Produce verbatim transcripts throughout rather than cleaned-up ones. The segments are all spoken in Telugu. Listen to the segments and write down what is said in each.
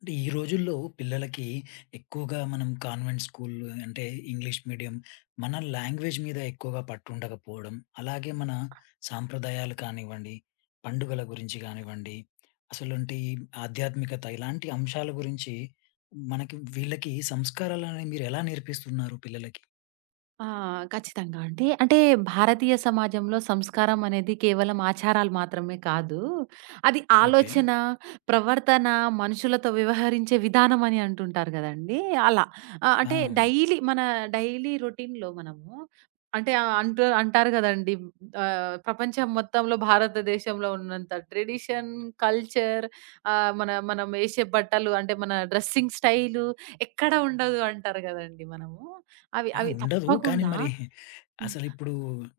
అంటే ఈ రోజుల్లో పిల్లలకి ఎక్కువగా మనం కాన్వెంట్ స్కూల్, అంటే ఇంగ్లీష్ మీడియం, మన లాంగ్వేజ్ మీద ఎక్కువగా పట్టు ఉండకపోవడం, అలాగే మన సాంప్రదాయాలు కానివ్వండి, పండుగల గురించి కానివ్వండి, అసలు ఆధ్యాత్మికత ఇలాంటి అంశాల గురించి మనకి వీళ్ళకి సంస్కారాలు అనేవి మీరు ఎలా నేర్పిస్తున్నారు పిల్లలకి? ఆ! ఖచ్చితంగా అండి. అంటే భారతీయ సమాజంలో సంస్కారం అనేది కేవలం ఆచారాలు మాత్రమే కాదు. అది ఓకే. ఆలోచన, ప్రవర్తన, మనుషులతో వ్యవహరించే విధానం అని అంటుంటారు గదండీ! అలా. ఆహ్, ఆ! అంటే డైలీ మన డైలీ రొటీన్‌లో మనము అంటే ఆహ్, అంటు అంటారు గదండీ! ఆహ్, ప్రపంచం మొత్తంలో భారతదేశంలో ఉన్నంత ట్రెడిషన్, కల్చర్ ఆహ్, మన మనం ఏసే బట్టలు అంటే మన డ్రెస్సింగ్ స్టైలు ఎక్కడ ఉండదు అంటారు గదండీ మనము. అవి ఆ! అవి ఉండదు. కానీ తప్పకుండా. మరి అసలిప్పుడు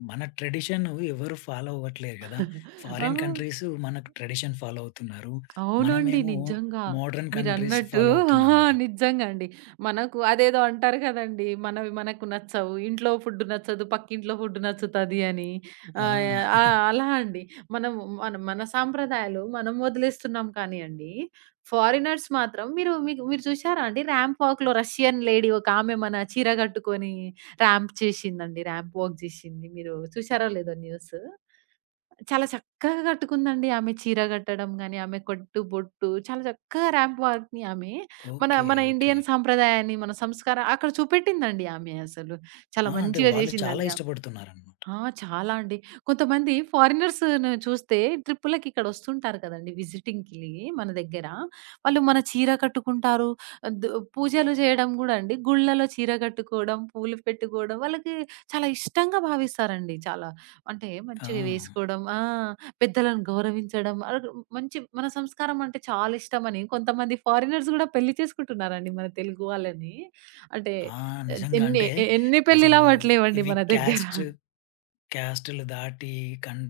మన ట్రెడిషన్ ఎవరు ఫాలో అవ్వట్లేదు గదా! హ్మ్. ఆ! ఫారిన్ కంట్రీస్ మనకు ట్రెడిషన్ ఫాలో అవుతున్నారు. అవునండి. మనమేమో నిజంగా. మోడర్న్ కంట్రీస్ మీరన్నట్టు ఫాలో ఆ! అవుతున్నాం గదా! నిజంగా అండి. మనకు అదేదో అంటారు కదండీ! మనవి మనకు నచ్చవు. ఇంట్లో ఫుడ్ నచ్చదు. పక్కింట్లో ఫుడ్ నచ్చుతది అని. ఆహ్, ఆ! ఆహ్, అలా అండి. మనం మన మన సాంప్రదాయాలు మనం వదిలేస్తున్నాం కానీయండి. ఫారినర్స్ మాత్రం మీరు మీకు మీరు చూసారా అండి? ర్యాంప్ వాక్‌లో రష్యన్ లేడీ ఒకామె మన చీర కట్టుకొని ర్యాంప్ చేసిందండి. ర్యాంప్ వాక్ చేసింది. మీరు చూసారో లేదో న్యూస్? చాలా చక్కగా కట్టుకుందండి ఆమె చీర కట్టడం గాని, ఆమె కట్టు, బొట్టు చాలా చక్కగా రాంప్ వాక్‌ని ఆమె మన ఓకే. మన ఓకే. ఇండియన్ సాంప్రదాయాన్ని, మన సంస్కారం అక్కడ చూపెట్టిందండి ఆమె అసలు. ఆ! చాలా అంటే మంచిగా వాళ్ళు చాలా చేసిందండి ఆమె. ఇష్టపడుతున్నారనమాట. ఆ! చాలా అండి. కొంతమంది ఫారినర్స్‌ని చూస్తే ట్రిప్పులకి ఇక్కడొస్తుంటారు కదండీ విజిటింగ్‌కి మన దగ్గర. వాళ్ళు మన చీర కట్టుకుంటారు. దు పూజలు చేయడం గూడా అండి. గుళ్ళలో చీర కట్టుకోవడం, పూలు పెట్టుకోవడం వాళ్ళకి చాలా ఇష్టంగా భావిస్తారండి చాలా. అంటే ఆ! మంచిగా వేసుకోవడం ఆ! పెద్దలను గౌరవించడం అలగ్ మంచి మన సంస్కారం అంటే చాలా ఇష్టమని కొంతమంది ఫారినర్స్ గూడా పెళ్లి చేసుకుంటున్నారండి మన తెలుగు వాళ్ళని. అంటే ఆ! నిజంగా ఎన్ని అంటే ఎన్ని పెళ్ళిలు అసలు అవ్వట్లేవండి ఇవి మన దగ్గర. క్యాస్ట్ క్యాస్ట్‌లు దాటి కన్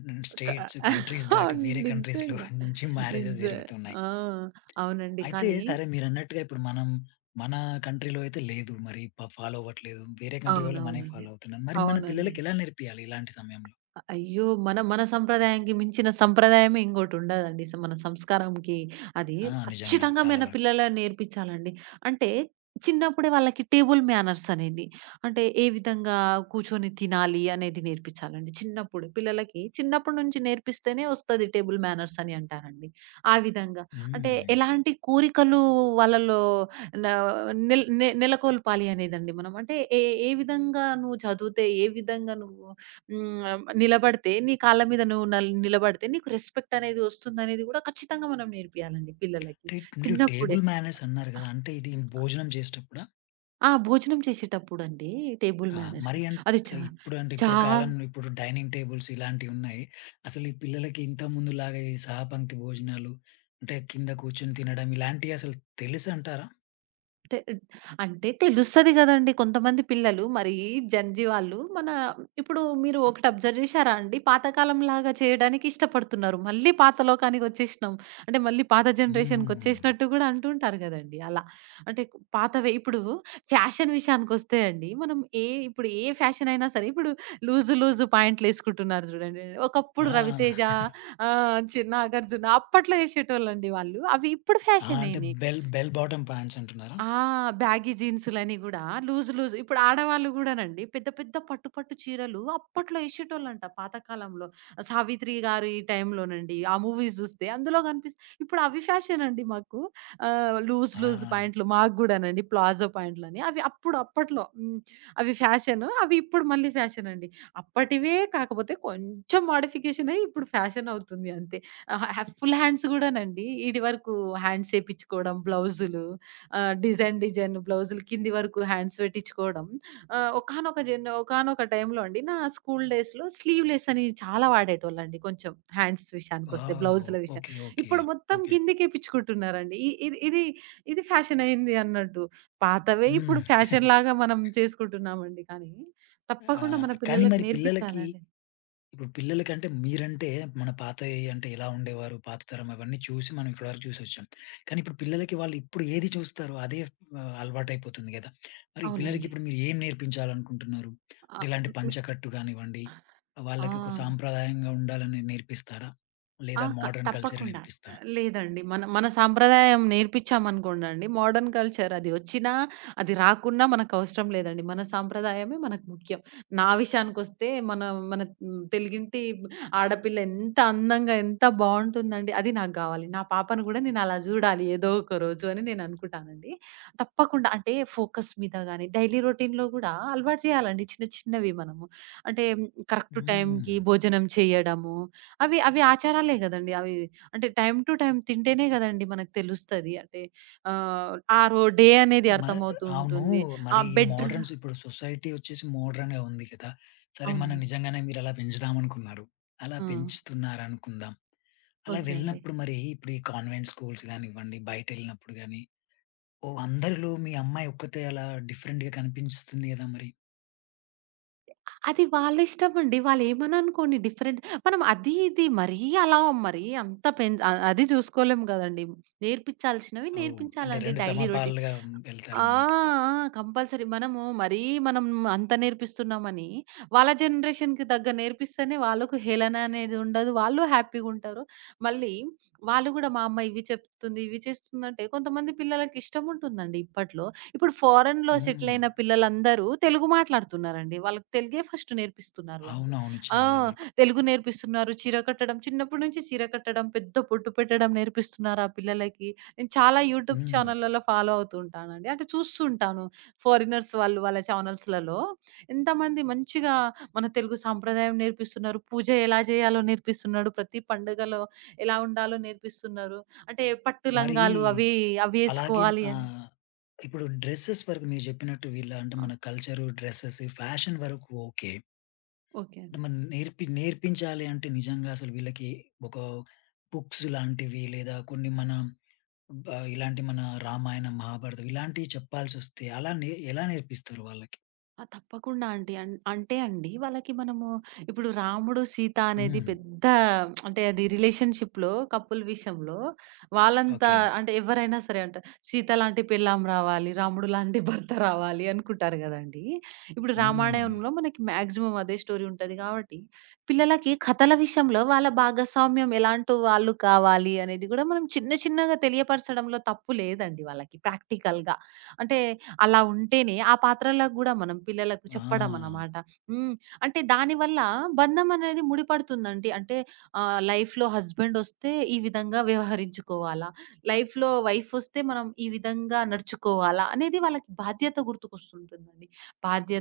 క స్టేట్స్, కంట్రీస్ దాటి అవును. వేరే కంట్రీస్‌లో నిజంగా. నుంచి మ్యారేజెస్ నిజమే. జరుగుతున్నాయి. ఆ! అవునండి. అయితే కానీ సరే మీరన్నట్టుగా ఇప్పుడు మనం మన కంట్రీలో అయితే లేదు. మరి ప ఫాలో అవ్వట్లేదు. వేరే కంట్రీ వాళ్ళు మనయి అవునవునండి. ఫాలో అవుతున్నారు. మరి మన అవునండి. పిల్లలకి ఎలా నేర్పియాలి ఇలాంటి సమయంలో? అయ్యో! మన మన సంప్రదాయానికి మించిన సంప్రదాయమే ఇంకోటుండదండి. స మన సంస్కారంకి అది ఆ! నిజంగా ఖచ్చితంగా చాలా మన వరకు. పిల్లలని నేర్పించాలండి. అంటే చిన్నప్పుడే వాళ్ళకి టేబుల్ మేనర్స్ అనేది అంటే ఏ విధంగా కూర్చొని తినాలి అనేది నేర్పించాలండి చిన్నప్పుడు. పిల్లలకి చిన్నప్పటి నుంచి నేర్పిస్తేనే వస్తది టేబుల్ మేనర్స్ అని అంటారండి. ఆ విధంగా అంటే హ్మ్. ఎలాంటి కోరికలు వాళ్ళలో న నెల్ నె నెలకొల్పాలి అనేదండి మనం. అంటే ఏ ఏ విధంగా నువ్వు చదివితే, ఏ విధంగా నువ్వు హ్మ్. నిలబడితే నీ కాళ్ళ మీద నువ్వు నల్ నిలబడితే నీకు రెస్పెక్ట్ అనేది వస్తుందనేది గూడా ఖచ్చితంగా మనం నేర్పియాలండి పిల్లలకి. అంటే మీరు చిన్నప్పుడే. టేబుల్ మేనర్స్ అన్నారు గదా! అంటే ఇది భోజనం చేసేటప్పుడా? ఆ! భోజనం చేసేటప్పుడండి టేబుల్ ఆ! మేనర్స్ మరి అన్ అది చా ఇప్పుడు అంటే చా ఇప్పుడు కాలం ఇప్పుడు డైనింగ్ టేబుల్స్ ఇలాంటివి ఉన్నాయి. అసలు ఈ పిల్లలకి ఇంతకుముందులాగా ఈ సహపంక్తి భోజనాలు అంటే కింద కూర్చొని తినడం ఇలాంటివి అసలు తెలుసంటారా? తె అంటే తెలుస్తది గదండీ. కొంతమంది పిల్లలు మరి జెన్‌జీ వాళ్ళు మన ఇప్పుడు మీరు ఒకటి అబ్జర్వ్ జేశారా అండి? పాతకాలంలాగా చేయడానికి ఇష్టపడుతున్నారు. మళ్ళీ పాత లోకానికొచ్చేసినాం. అంటే మళ్ళీ పాత హ్మ్. జనరేషన్‌కొచ్చేసినట్టు గూడా అంటుంటారు గదండీ అలా. అంటే పాతవే ఇప్పుడు ఫ్యాషన్ విషయానికొస్తే అండి మనం ఏ ఇప్పుడు ఏ ఫ్యాషన్ అయినా సరే ఇప్పుడు లూజు లూజు ప్యాంట్‌లేసుకుంటున్నారు జూడండి. ఆ! ఒకప్పుడు 'రవితేజ' ఆహ్, చి 'నాగార్జున' అప్పట్లో యేసేటోళ్ళండి వాళ్ళు. అవి ఇప్పుడు ఆ! ఫ్యాషన్ అంటే అయినాయి. బెల్ బెల్ బాటమ్ పాంట్స్ అంటున్నారా? ఆ! బ్యాగీ జీన్సులని గూడా లూజ్ లూజ్ ఇప్పుడు ఆడవాళ్ళు గూడానండి పెద్ద పెద్ద పట్టు పట్టు చీరలు అప్పట్లో ఎషేటోళ్ళంట పాతకాలంలో. 'సావిత్రి గారు' ఈ టైంలోనండి. ఆ మూవీస్ జూస్తే అందులో గనిపిస్ ఇప్పుడు అవి ఫ్యాషన్ అండి మాకు. ఆహ్, లూజ్ ఆ! లూజ్ ప్యాంట్లు మాకు గూడానండి ప్లాజో ప్యాంట్లని. అవి అప్పుడు అప్పట్లో హ్మ్. అవి ఫ్యాషను. అవి ఇప్పుడు మళ్ళీ ఫ్యాషన్ అండి. అప్పటివే కాకపోతే కొంచెం మోడిఫికేషన్ అయ్యి ఇప్పుడు ఫ్యాషన్ అవుతుంది అంతే. ఆహ్, ఫుల్ హ్యాండ్స్ గూడానండి. ఈడి వరకు హ్యాండ్స్ ఏపిచ్చుకోవడం, బ్లౌజులు. ఆహ్, డిజైన్, డిజైన్ బ్లౌజులు కింది వరకు హ్యాండ్స్ పెట్టించుకోవడం. ఆహ్, ఒకానొక జన్ ఒకానొక టైంలో అండి నా స్కూల్ డేస్‌లో స్లీవ్‌లెస్ అని చాలా వాడేటోళ్ళండి కొంచెం హ్యాండ్స్ విషయానికొస్తే వావ్! బ్లౌజుల విషయం. ఓకే. ఓకే. ఇప్పుడు మొత్తం ఓకే. కిందికే పిచ్చుకుంటున్నారండి. ఇ ఇది ఇది ఇది ఫ్యాషన్ అయింది అన్నట్టు. పాతవే హ్మ్. ఇప్పుడు ఫ్యాషన్‌లాగా మనం చేసుకుంటున్నామండి. కానీ ఆ! తప్పకుండా మన కానీ పిల్లలకు మరి పిల్లలకి నేర్పించాలండి. ఇప్పుడు పిల్లలకంటే మీరంటే మన పాతయి అంటే ఎలా ఉండేవారు, పాత తరం అవన్నీ చూసి మనం ఇప్పటివరకు చూసొచ్చాం. కానీ ఇప్పుడు పిల్లలకి వాళ్ళు ఇప్పుడు ఏది చూస్తారో అదే ఆహ్, అలవాటైపోతుంది గదా! మరి పిల్లలకి అవునండి. ఇప్పుడు మీరు ఏం నేర్పించాలనుకుంటున్నారు? ఆ! అంటే ఇలాంటి మీ పంచకట్టు కానివ్వండి, ఆ! వాళ్ళకి ఒక సాంప్రదాయంగా ఉండాలని నేర్పిస్తారా? ఆ! లేదా క మోడర్న్ కల్చర్ తప్పకుండా. నేర్పిస్తారా? లేదండి. మన మన సాంప్రదాయం నేర్పించామనుకోండండి, మోడర్న్ కల్చర్ అది వచ్చినా, అది రాకున్నా మనకవసరం లేదండి. మన సాంప్రదాయమే మనకు ముఖ్యం. నా విషయానికొస్తే మన మన హ్మ్, తెలుగింటి ఆడపిల్ల ఎంత అందంగా, ఎంత బావుంటుందండి, అది నాకు గావాలి. నా పాపను గూడా నేను అలా జూడాలి ఏదో ఒక రోజు అని నేననుకుంటానండి. తప్పకుండా అంటే ఫోకస్ మీద గాని, డైలీ రొటీన్‌లో గూడా అలవాటు చేయాలండి చిన్న చిన్నవి మనము. అంటే కరెక్ట్ హ్మ్. టైంకి భోజనం చేయడము అవి, అవి ఆచారాలే గదండీ! అవి అంటే టైమ్ టు టైమ్ తింటేనే గదండీ మనకు తెలుస్తది. అంటే ఆహ్, ఆ రో డే అనేది మ అర్థమవుతూ అవును. ఉంటుంది. ఆ మరి ఈ బెడ్ మోడర్న్స్ ఇప్పుడు సొసైటీ వచ్చేసి మోడర్న్‌గా ఉంది కదా! సరే మనం అవునండి. నిజంగానే మీరలా పెంచుదామనుకున్నారు. అలా ఆ! పెంచుతున్నారనుకుందాం. అలా ఓకే అండి. వెళ్ళినప్పుడు మరి ఇప్పుడు ఈ కాన్వెంట్ స్కూల్స్ గానివ్వండి, బయటెళ్ళినప్పుడు గాని, ఓహ్! అందరిలో మీ అమ్మాయి ఒక్కతే అలా డిఫరెంట్‌గా కనిపించుతుంది కదా మరి. అది వాళ్ళిష్టమండి. వాళ్ళేమని అనుకోని డిఫరెంట్ మనం అది ఇది మరీ అలా మరీ అంత పెంచ్ అ అది చూసుకోలేం గదండీ! నేర్పించాల్సినవి ఓహ్! అంటే నేర్పించాలండి రెండు డైలీ రొటీన్. సమపాలుగా ఆ! వెళ్తారనమాట. ఆ! కంపల్సరీ. మనము మరీ మనం అంత నేర్పిస్తున్నామని, వాళ్ళ జనరేషన్‌కి తగ్గ నేర్పిస్తేనే వాళ్ళకు హేళన అనేది ఉండదు. వాళ్ళు హ్యాపీగుంటారు. మళ్ళీ వాళ్ళు గూడా మా అమ్మ ఇవి చెప్తుంది, ఇవి చేస్తుందంటే కొంతమంది పిల్లలకి ఇష్టముంటుందండి ఇప్పట్లో. ఇప్పుడు ఫారెన్‌లో సెటిల్ హ్మ్. అయిన పిల్లలందరూ తెలుగు మాట్లాడుతున్నారండి. వాళ్ళకి తెలుగే ఫస్ట్ నేర్పిస్తున్నారు వాళ్ళు. అవునవును. ఆ! చాలా వరకు. తెలుగు నేర్పిస్తున్నారు. చీర కట్టడం చిన్నప్పటి నుంచి చీర కట్టడం, పెద్ద బొట్టు పెట్టడం నేర్పిస్తున్నారు ఆ పిల్లలకి. నేను చాలా యూట్యూబ్ హ్మ్. ఛానల్లలో ఫాలో అవుతూ ఉంటానండి. అంటే చూస్తుంటాను. ఫారినర్స్ వాళ్ళు వాళ్ళ ఛానల్స్‌లలో ఎంతమంది మంచిగా మన తెలుగు సాంప్రదాయం నేర్పిస్తున్నారు. పూజ ఎలా చేయాలో నేర్పిస్తున్నాడు. ప్రతి పండుగలో ఎలా ఉండాలో నేర్పిస్తున్నారు. అంటే పట్టు మరీ లంగాలు అవి అవి అలాగే ఏసుకోవాలి అని. ఆహ్, ఇప్పుడు డ్రెసెస్ వరకు మీరు చెప్పినట్టు వీళ్ళ అంటే ఆ! మన కల్చరు, డ్రెసెస్, ఫ్యాషన్ వరకు ఓకే. ఓకే అండి. మనం నేర్పి నేర్పించాలి అంటే నిజంగా అసలు వీళ్ళకి ఒక బుక్స్ లాంటివి లేదా కొన్ని మన బ ఇలాంటి మన రామాయణం, మహాభారతం ఇలాంటివి చెప్పాల్సొస్తే అలా నే ఎలా నేర్పిస్తారు వాళ్ళకి? ఆ! తప్పకుండా అండి. అన్ అంటే అండి వాళ్ళకి మనము ఇప్పుడు రాముడు, సీత అనేది హ్మ్. పెద్ద అంటే అది రిలేషన్‌షిప్‌లో కపుల్ విషయంలో వాళ్ళంత ఓకే. అంటే ఎవరైనా సరే అంటారు. సీత లాంటి పెళ్ళాం రావాలి, రాముడు లాంటి భర్త రావాలి అనుకుంటారు గదండీ! ఇప్పుడు హ్మ్. రామాయణంలో మనకి మాక్సిమం అదే స్టోరీ ఉంటది గాబట్టి, పిల్లలకి కథల విషయంలో వాళ్ళ భాగస్వామ్యం ఎలాంటి వాళ్ళు కావాలి అనేది గూడా మనం చిన్న చిన్నగా తెలియపరచడంలో తప్పు లేదండి వాళ్ళకి ప్రాక్టికల్‌గా. అంటే అలా ఉంటేనే ఆ పాత్రలకు గూడా మనం పిల్లలకు చెప్పడం ఆ! అన్నమాట. హ్మ్. అంటే దానివల్ల బంధం అనేది ముడిపడుతుందండి. అంటే ఆహ్, లైఫ్‌లో హస్బెండ్ ఒస్తే ఈ విధంగా వ్యవహరించుకోవాలా? లైఫ్‌లో వైఫ్ ఒస్తే మనం ఈ విధంగా నడుచుకోవాలా? అనేది వాళ్ళకి బాధ్యత గుర్తుకొస్తుంటుందండి. బాధ్యత,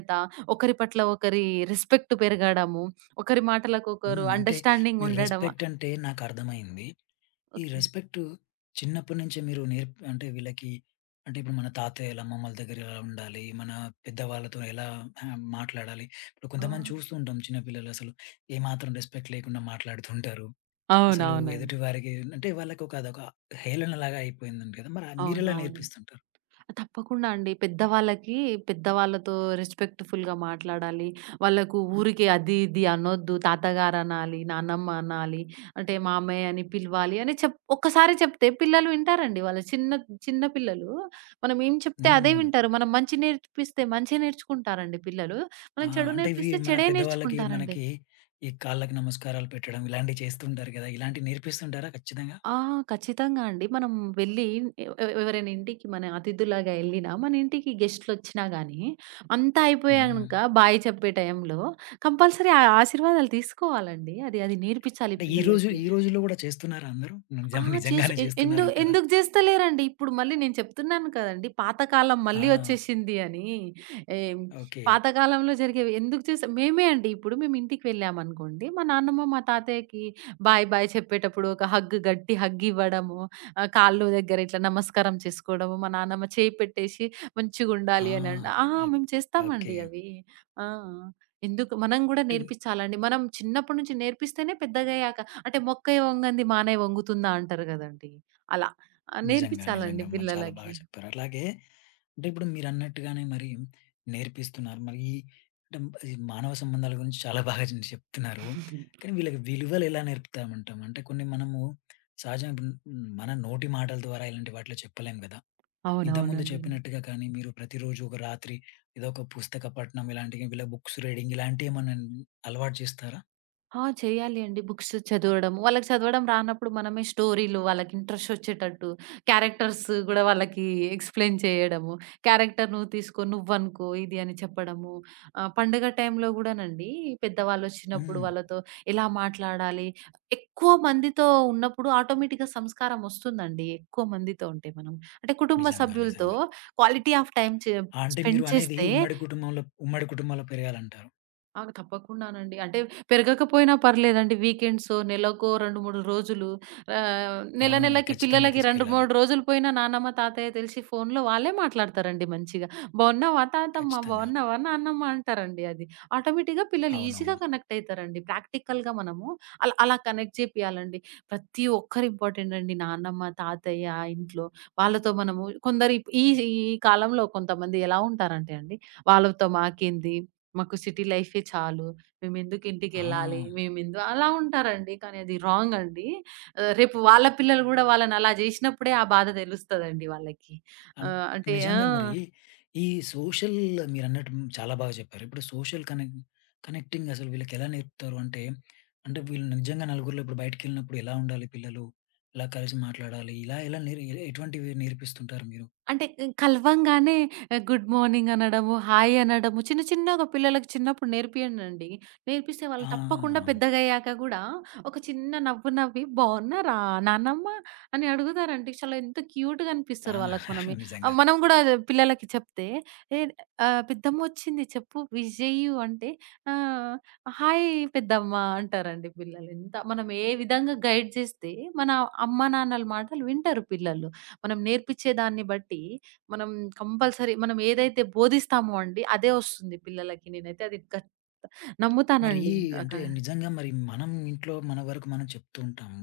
ఒకరి పట్ల ఒకరి రెస్పెక్ట్ పెరగడము, ఒకరి మాటలకు ఒకరు హ్మ్. అంటే అండర్‌స్టాండింగ్ మీరు ఉండడం. రెస్పెక్ట్ అంటే నాకర్థమైంది. ఈ ఓకే. రెస్పెక్ట్ చిన్నప్పటి నుంచే మీరు నేర్ప్ అంటే వీళ్ళకి అంటే ఇప్పుడు మన తాతయ్యలు, అమ్మమ్మల దగ్గర ఎలా ఉండాలి? మన పెద్దవాళ్ళతో ఎలా ఆహ్, మాట్లాడాలి? ఇప్పుడు ఆ! కొంతమంది చూస్తూ ఉంటాం చిన్నపిల్లలు అసలు ఏమాత్రం రెస్పెక్ట్ లేకుండా మాట్లాడుతుంటారు. అసలు అవునవునండి. ఎదుటి వారికి అంటే వాళ్ళకొక అదొక హేళనలాగా అయిపోయిందంట కదా! మరి మీరెలా అవునవును. నేర్పిస్తుంటారు? తప్పకుండా అండి. పెద్దవాళ్ళకి పెద్దవాళ్ళతో రెస్పెక్ట్‌ఫుల్‌గా మాట్లాడాలి. వాళ్ళకు ఊరికే అది, ఇది అనొద్దు. తాతగారనాలి, నానమ్మ అనాలి, అంటే మామయ్య అని పిలవాలి అని చెప్ ఒక్కసారి చెప్తే పిల్లలు వింటారండి. వాళ్ళ చిన్న చిన్న పిల్లలు మనం ఏం చెప్తే అదే హ్మ్. వింటారు. మనం మంచి నేర్పిస్తే మంచే నేర్చుకుంటారండి పిల్లలు. ఆ! మనం చెడు అంటే ఇవి నేర్పిస్తే మన చెడే పెద్దవాళ్ళకి, నేర్చుకుంటారండి. మనకి ఈ కాళ్ళకి నమస్కారాలు పెట్టడం ఇలాంటివి చేస్తుంటారు కదా! ఇలాంటివి నేర్పిస్తుంటారా ఖచ్చితంగా? ఆ! ఖచ్చితంగా అండి. మనం వెళ్లి ఎవ్ ఎవ్ ఎవరైనా ఇంటికి మన అతిథులాగా ఎళ్ళినా, మన ఇంటికి గెస్ట్‌లొచ్చినా గానీ, అంతా హ్మ్. అయిపోయానంక బాయ్ చెప్పే టైంలో కంపల్సరీ ఆ ఆశీర్వాదాలు తీసుకోవాలండి. అది అది నేర్పించాలి అంటే ఈ రోజు పిల్లలకి. ఈ రోజుల్లో గూడా చేస్తున్నారా అందరూ? ఆ! నిజం చేసు నిజంగానే ఎ ఎందు చేస్తున్నారంటారా? ఎందుకు జేస్తలేరండి? ఇప్పుడు మళ్ళీ నేను చెప్తున్నాను కదండీ! పాతకాలం ఆ! మళ్ళీ ఒచ్చేసింది అని. ఏం ఓకే. పాతకాలంలో జరిగేవి ఎందుకు చేసాం మేమే అండి. ఇప్పుడు మేము ఇంటికి వెళ్ళామనుకోండి, మా నాన్నమ్మ, మా తాతయ్యకి బాయ్, బాయ్ చెప్పేటప్పుడు ఒక హగ్ గట్టి హగ్ ఇవ్వడము, ఆహ్, కాళ్ళు దగ్గర ఇట్లా నమస్కారం చేసుకోవడము, మా నాన్నమ్మ చేయి పెట్టేసి ఆ! మంచిగుండాలి అనండ ఆ! ఓక్ మేము ఓకే. చేస్తామండి అవి. ఆ! ఎందుకు మనం గూడా అంటే నేర్పిచ్చాలండి. మనం చిన్నప్పటి నుంచి నేర్పిస్తేనే పెద్దగయ్యాక అంటే "మొక్కే వంగంది మానై వంగుతుందా" అంటారు గదండీ! అలా. ఆహ్, నిజంగా, నిజంగా నేర్పించాలండి మ చాలా బాగా పిల్లలకి. చెప్పారు. అట్లాగే అంటే ఇప్పుడు మీరన్నట్టుగానే మరి నేర్పిస్తున్నారు. మరి ఈ అంటే ఈ మానవ సంబంధాల గురించి చాలా బాగా చె చెప్తున్నారు. కానీ వీళ్ళకి విలువలు ఎలా నేర్పుతామంటాం? అంటే కొన్ని మనము సహజంగా ఇప్పుడు మన నోటి మాటల ద్వారా ఇలాంటి వాటిలో చెప్పలేం గదా! ఇంతకుముందు అవునవునండి. చెప్పినట్టుగా కానీ మీరు ప్రతిరోజు ఒక రాత్రి ఏదో ఒక పుస్తక పఠనం ఇలాంటివి ఇలా బుక్స్ రీడింగ్ ఇలాంటియేమన్నా అలవాటు చేస్తారా? ఆ! చేయాలి అండి. బుక్స్ చదవడం. వాళ్ళకి చదవడం రానప్పుడు మనమే స్టోరీలు వాళ్ళకి ఇంట్రెస్ట్ వచ్చేటట్టు, క్యారెక్టర్స్ గూడా వాళ్ళకి ఎక్స్‌ప్లెయిన్ చేయడము. క్యారెక్టర్ నువ్వు తీసుకో, నువ్వనుకో ఇది అని చెప్పడము. ఆహ్, పండుగ టైంలో గూడానండి పెద్దవాళ్ళొచ్చినప్పుడు హ్మ్. వాళ్ళతో ఎలా మాట్లాడాలి, ఎక్కువ మందితో ఉన్నప్పుడు ఆటోమేటిక్‌గా సంస్కారం ఒస్తుందండి. ఎక్కువ మందితో ఉంటే మనం. అంటే కుటుంబ నిజంగా. సభ్యులతో నిజంగా. క్వాలిటీ ఆఫ్ టైమ్ చే ఆ! అంటే స్పెండ్ మీరు అనేది చేస్తే ఉమ్మడి కుటుంబంలో ఉమ్మడి కుటుంబంలో పెరగాలంటారు. ఆ! తప్పకుండానండి. అంటే పెరగకపోయినా పర్లేదండి. వీకెండ్సో, నెలకో రెండు, మూడు రోజులు ఆహ్, ఆ! నెల నెలకి ఖచ్చితంగా పిల్లలకి రెండు, తీసుకెళ్ళాలి. మూడు రోజులు పోయినా నానమ్మ, తాతయ్య తెలిసి ఫోన్‌లో వాళ్ళే మాట్లాడతారండి మంచిగా. "బావున్నావా తాతమ్మ? ఖచ్చితంగా. బావున్నావా నానమ్మ?" అంటారండి అది. ఆటోమేటిక్‌గా పిల్లలు ఈజీగా అవునవును. కనెక్ట్ అయితారండి. ప్రాక్టికల్‌గా మనము అలా అలా కనెక్ట్ చేపియాలండి. ప్రతి ఒక్కరు ఇంపార్టెంట్ అండి. నానమ్మ, తాతయ్య ఇంట్లో వాళ్ళతో మనము కొందరు ఈ ఈ కాలంలో కొంతమంది ఎలా ఉంటారంటే అండి, వాళ్ళతో మాకేంది? మాకు సిటీ లైఫే చాలు. మేమెందుకు ఆ! ఇంటికెళ్ళాలి? మేమెందు అలా ఉంటారండి. కానీ అది రాంగ్ అండి. ఆహ్, రేపు వాళ్ళ పిల్లలు గూడా వాళ్ళని అలా జేసినప్పుడే ఆ బాధ దెలుస్తదండి వాళ్ళకి. అన్ ఆహ్, ఇప్పుడు అంటే ఆ! నిజంగా మరి ఈ సోషల్ మీరన్నట్టు హ్మ్, చాలా బాగా చెప్పారు. ఇప్పుడు సోషల్ కనెక్ట్ కనెక్టింగ్ అసలు వీళ్ళకి ఎలా నేర్పుతారు అంటే, అంటే వీళ్ళు నిజంగా నలుగురిలో ఇప్పుడు బయటికెళ్ళినప్పుడు ఎలా ఉండాలి పిల్లలు? ఎలా కలిసి మాట్లాడాలి? ఇలా ఎలా నేర్ ఎ- ఎటువంటివి నేర్పిస్తుంటారు మీరు? అంటే ఇం కలవంగానే ఆహ్, గుడ్ మార్నింగ్ అనడము, హాయ్ అనడము చిన్న చిన్నగా పిల్లలకి చిన్నప్పుడు నేర్పియండండి. నేర్పిస్తే వాళ్ళు తప్పకుండా ఆ! పెద్దగయ్యాక గూడా ఒక చిన్న నవ్వు నవ్వి బావున్నారా నానమ్మ అని అడుగుతారండి. చాలా ఎంత క్యూట్‌గా ఆ! అనిపిస్తారు వాళ్ళకి మనమే ఆహ్, నిజంగా. మనం గూడా పిల్లలకి చెప్తే ఏ ఆహ్, పెద్దమ్మొచ్చింది చెప్పు విష్ జెయ్యు అంటే ఆ! హాయ్ పెద్దమ్మ అంటారండి పిల్లలు. ఎంత మనం ఏ విధంగా గైడ్ చేస్తే మన అమ్మ నాన్నల మాటలు వింటారు పిల్లలు. మనం నేర్పించే దాన్ని బట్టి మనం కంపల్సరీ మనం ఏదైతే బోధిస్తామో అండి అదే వస్తుంది పిల్లలకి. నేనైతే అది గట్ మరి నమ్ముతానండి. అక అంటే నిజంగా మరి మనం ఇంట్లో మన వరకు మనం చెప్తూ ఉంటాము.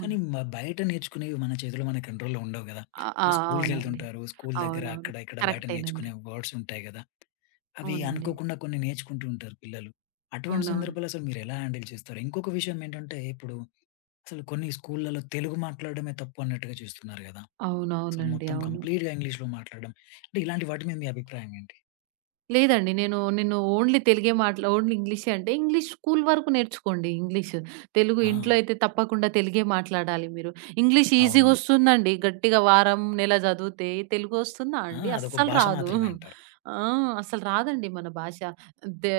కానీ మ బయట నేర్చుకునేవి మన చేతిలో మన కంట్రోల్‌లో ఉండవు గదా! ఆ! ఆ! అంటే అవునండి. స్కూల్‌కెళ్తుంటారు. స్కూల్ దగ్గర అవునవును. అక్కడ ఇక్కడ బయట నేర్చుకునే కరెక్టేనండి. వర్డ్స్ ఉంటాయి గదా! అవి అవునండి. అనుకోకుండా కొన్ని నేర్చుకుంటూ ఉంటారు పిల్లలు. అటువంటి అవునవును. సందర్భాల్లో అసలు మీరెలా హ్యాండిల్ చేస్తారు? ఇంకొక విషయం ఏంటంటే, ఇప్పుడు అసలు కొన్ని స్కూల్‌లలో తెలుగు మాట్లాడడమే తప్పు అన్నట్టుగా చూస్తున్నారు గదా! అసలు అవునవునండి. మొత్తం అవును. కంప్లీట్‌గా ఇంగ్లీష్‌లో మాట్లాడడం. అంటే ఇలాంటి వాటి మీద మీ అభిప్రాయం ఏంటి? లేదండి. నేను నేను ఓన్లీ తెలుగే మాట్లా ఓన్లీ ఇంగ్లీషే అంటే ఇంగ్లీష్ స్కూల్ వరకు నేర్చుకోండి ఇంగ్లీష్. తెలుగు ఆ! ఇంట్లో అయితే తప్పకుండా తెలుగే మాట్లాడాలి మీరు. ఇంగ్లీష్ అవును. ఈజీగొస్తుందండి. గట్టిగా వారం, నెల చదివితే తెలుగొస్తుందా ఆ! అండి? అదొక అస్సలు భాష రాదు. మాత్రమే అంటారు. ఆ! అసలు రాదండి మన భాష. దే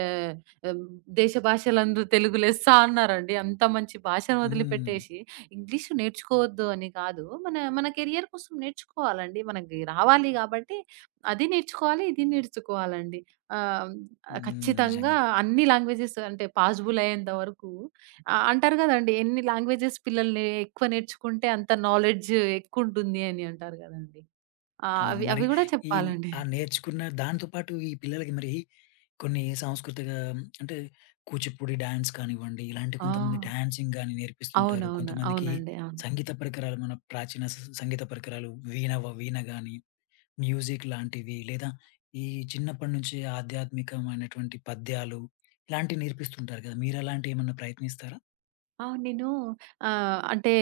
ఆహ్, దేశ భాషలందు తెలుగు లెస్స అన్నారండి. అంత మంచి భాషను హ్మ్. వదిలిపెట్టేసి ఇంగ్లీష్ నేర్చుకోవద్దు అని కాదు. మన మన కెరియర్ కోసం నేర్చుకోవాలండి. మనకి రావాలి కాబట్టి అది నేర్చుకోవాలి, ఇది నేర్చుకోవాలండి. ఆహ్, హ్మ్. ఖచ్చితంగా నిజంగా. అన్ని లాంగ్వేజెస్ అంటే పాసిబుల్ అయ్యేంత వరకు ఆహ్, అంటారు గదండీ! ఎన్ని లాంగ్వేజెస్ పిల్లల్ని ఎక్కువ నేర్చుకుంటే అంత నాలెడ్జ్ ఎక్కువుంటుంది అని అంటారు గదండీ! ఆ! అవును. అవి మరి అవి గూడా ఈ చెప్పాలండి. ఆ నేర్చుకున్న దాంతో పాటు ఈ పిల్లలకి మరి కొన్ని సాంస్కృతిక అంటే కూచిపూడి డాన్స్ కానివ్వండి, ఇలాంటి ఆ! కొంతమంది డాన్సింగ్ గాని నేర్పిస్తుంటారు. అవునవును. కొంతమందికి అవునండి. అవును. సంగీత పరికరాలు మన ప్రాచీన స సంగీత పరికరాలు వీణ వ వీణ గాని, మ్యూజిక్ లాంటివి లేదా ఈ చిన్నప్పటి నుంచి ఆధ్యాత్మికమైనటువంటి పద్యాలు ఇలాంటివి నేర్పిస్తుంటారు కదా! మీరలాంటియేమన్నా ప్రయత్నిస్తారా? అవును. నేను ఆహ్, అంటే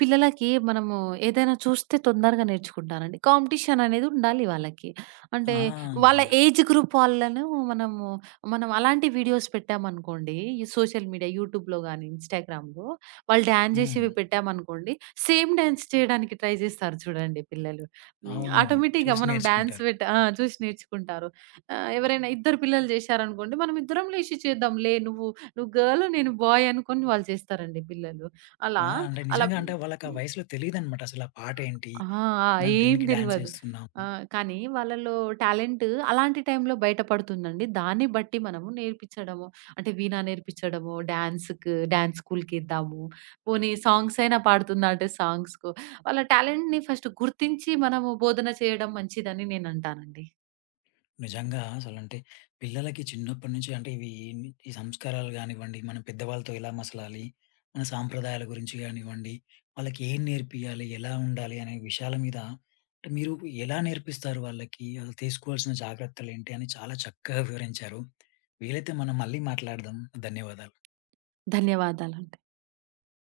పిల్లలకి మనము ఏదైనా చూస్తే తొందరగా నేర్చుకుంటారండి. కాంపిటీషన్ అనేది ఉండాలి వాళ్ళకి. అంటే ఆ! వాళ్ళ నిజంగా. ఏజ్ గ్రూప్ వాళ్ళను మనము మనం అలాంటి వీడియోస్ పెట్టామనుకోండి, ఈ సోషల్ మీడియా యూట్యూబ్‌లో గాని, ఇన్‌స్టాగ్రామ్‌లో వాళ్ళు డాన్స్ హ్మ్. చేసేవి పెట్టామనుకోండి, సేమ్ డాన్స్ చేయడానికి ట్రై చేస్తారు చూడండి పిల్లలు. హ్మ్. అవునవును. ఆటోమేటిక్‌గా చూసి మనం డాన్స్ నేర్చుకుంటారు. పెట్ట ఆ! చూసి నేర్చుకుంటారు. ఆహ్, ఎవరైనా ఇద్దరు పిల్లలు చేశారనుకోండి, మనం ఇద్దరం లేసి చేద్దాంలే నువ్వు నువ్వు గర్ల్ నేను బాయ్ అనుకోని వాళ్ళు చేస్తారండి పిల్లలు. ఆ! అలా, అంటే అలా నిజంగా అంటే వాళ్ళకా హ్మ్. వయసులో తెలీదనమాట అసలు ఆ పాటేంటి? ఆ! ఆ! మనం ఏం దేనికి డాన్స్ తెలవదు. ఏస్తున్నాం? ఆ! కానీ వాళ్ళలో టాలెంట్ అలాంటి టైంలో బయటపడుతుందండి. దాన్ని బట్టి మనము నేర్పించడము, అంటే వీణా నేర్పించడము, డాన్స్‌కి డాన్స్ స్కూల్‌కిద్దాము. పోనీ సాంగ్స్ అయినా పాడుతుందా అంటే సాంగ్స్‌కో వాళ్ళ టాలెంట్‌ని ఫస్ట్ గుర్తించి మనము బోధన చేయడం మంచిదని నేనంటానండి. నిజంగా అసలంటే పిల్లలకి చిన్నప్పటి నుంచి అంటే ఇవి ఈ సంస్కారాలు గానివ్వండి, మనం పెద్దవాళ్ళతో ఎలా మసలాలి? మన సాంప్రదాయాల గురించి గానివ్వండి, వాళ్ళకి ఏం నేర్పియాలి? ఎలా ఉండాలి? అనే విషయాల మీద అంటే మీరు ఎలా నేర్పిస్తారు వాళ్ళకి? ఆళ్ళు తీసుకోవాల్సిన జాగ్రత్తలేంటి? అని చాలా చక్కగా వివరించారు. వీలైతే మనం మళ్ళీ మాట్లాడదాం. ధన్యవాదాలు. ధన్యవాదాలండి.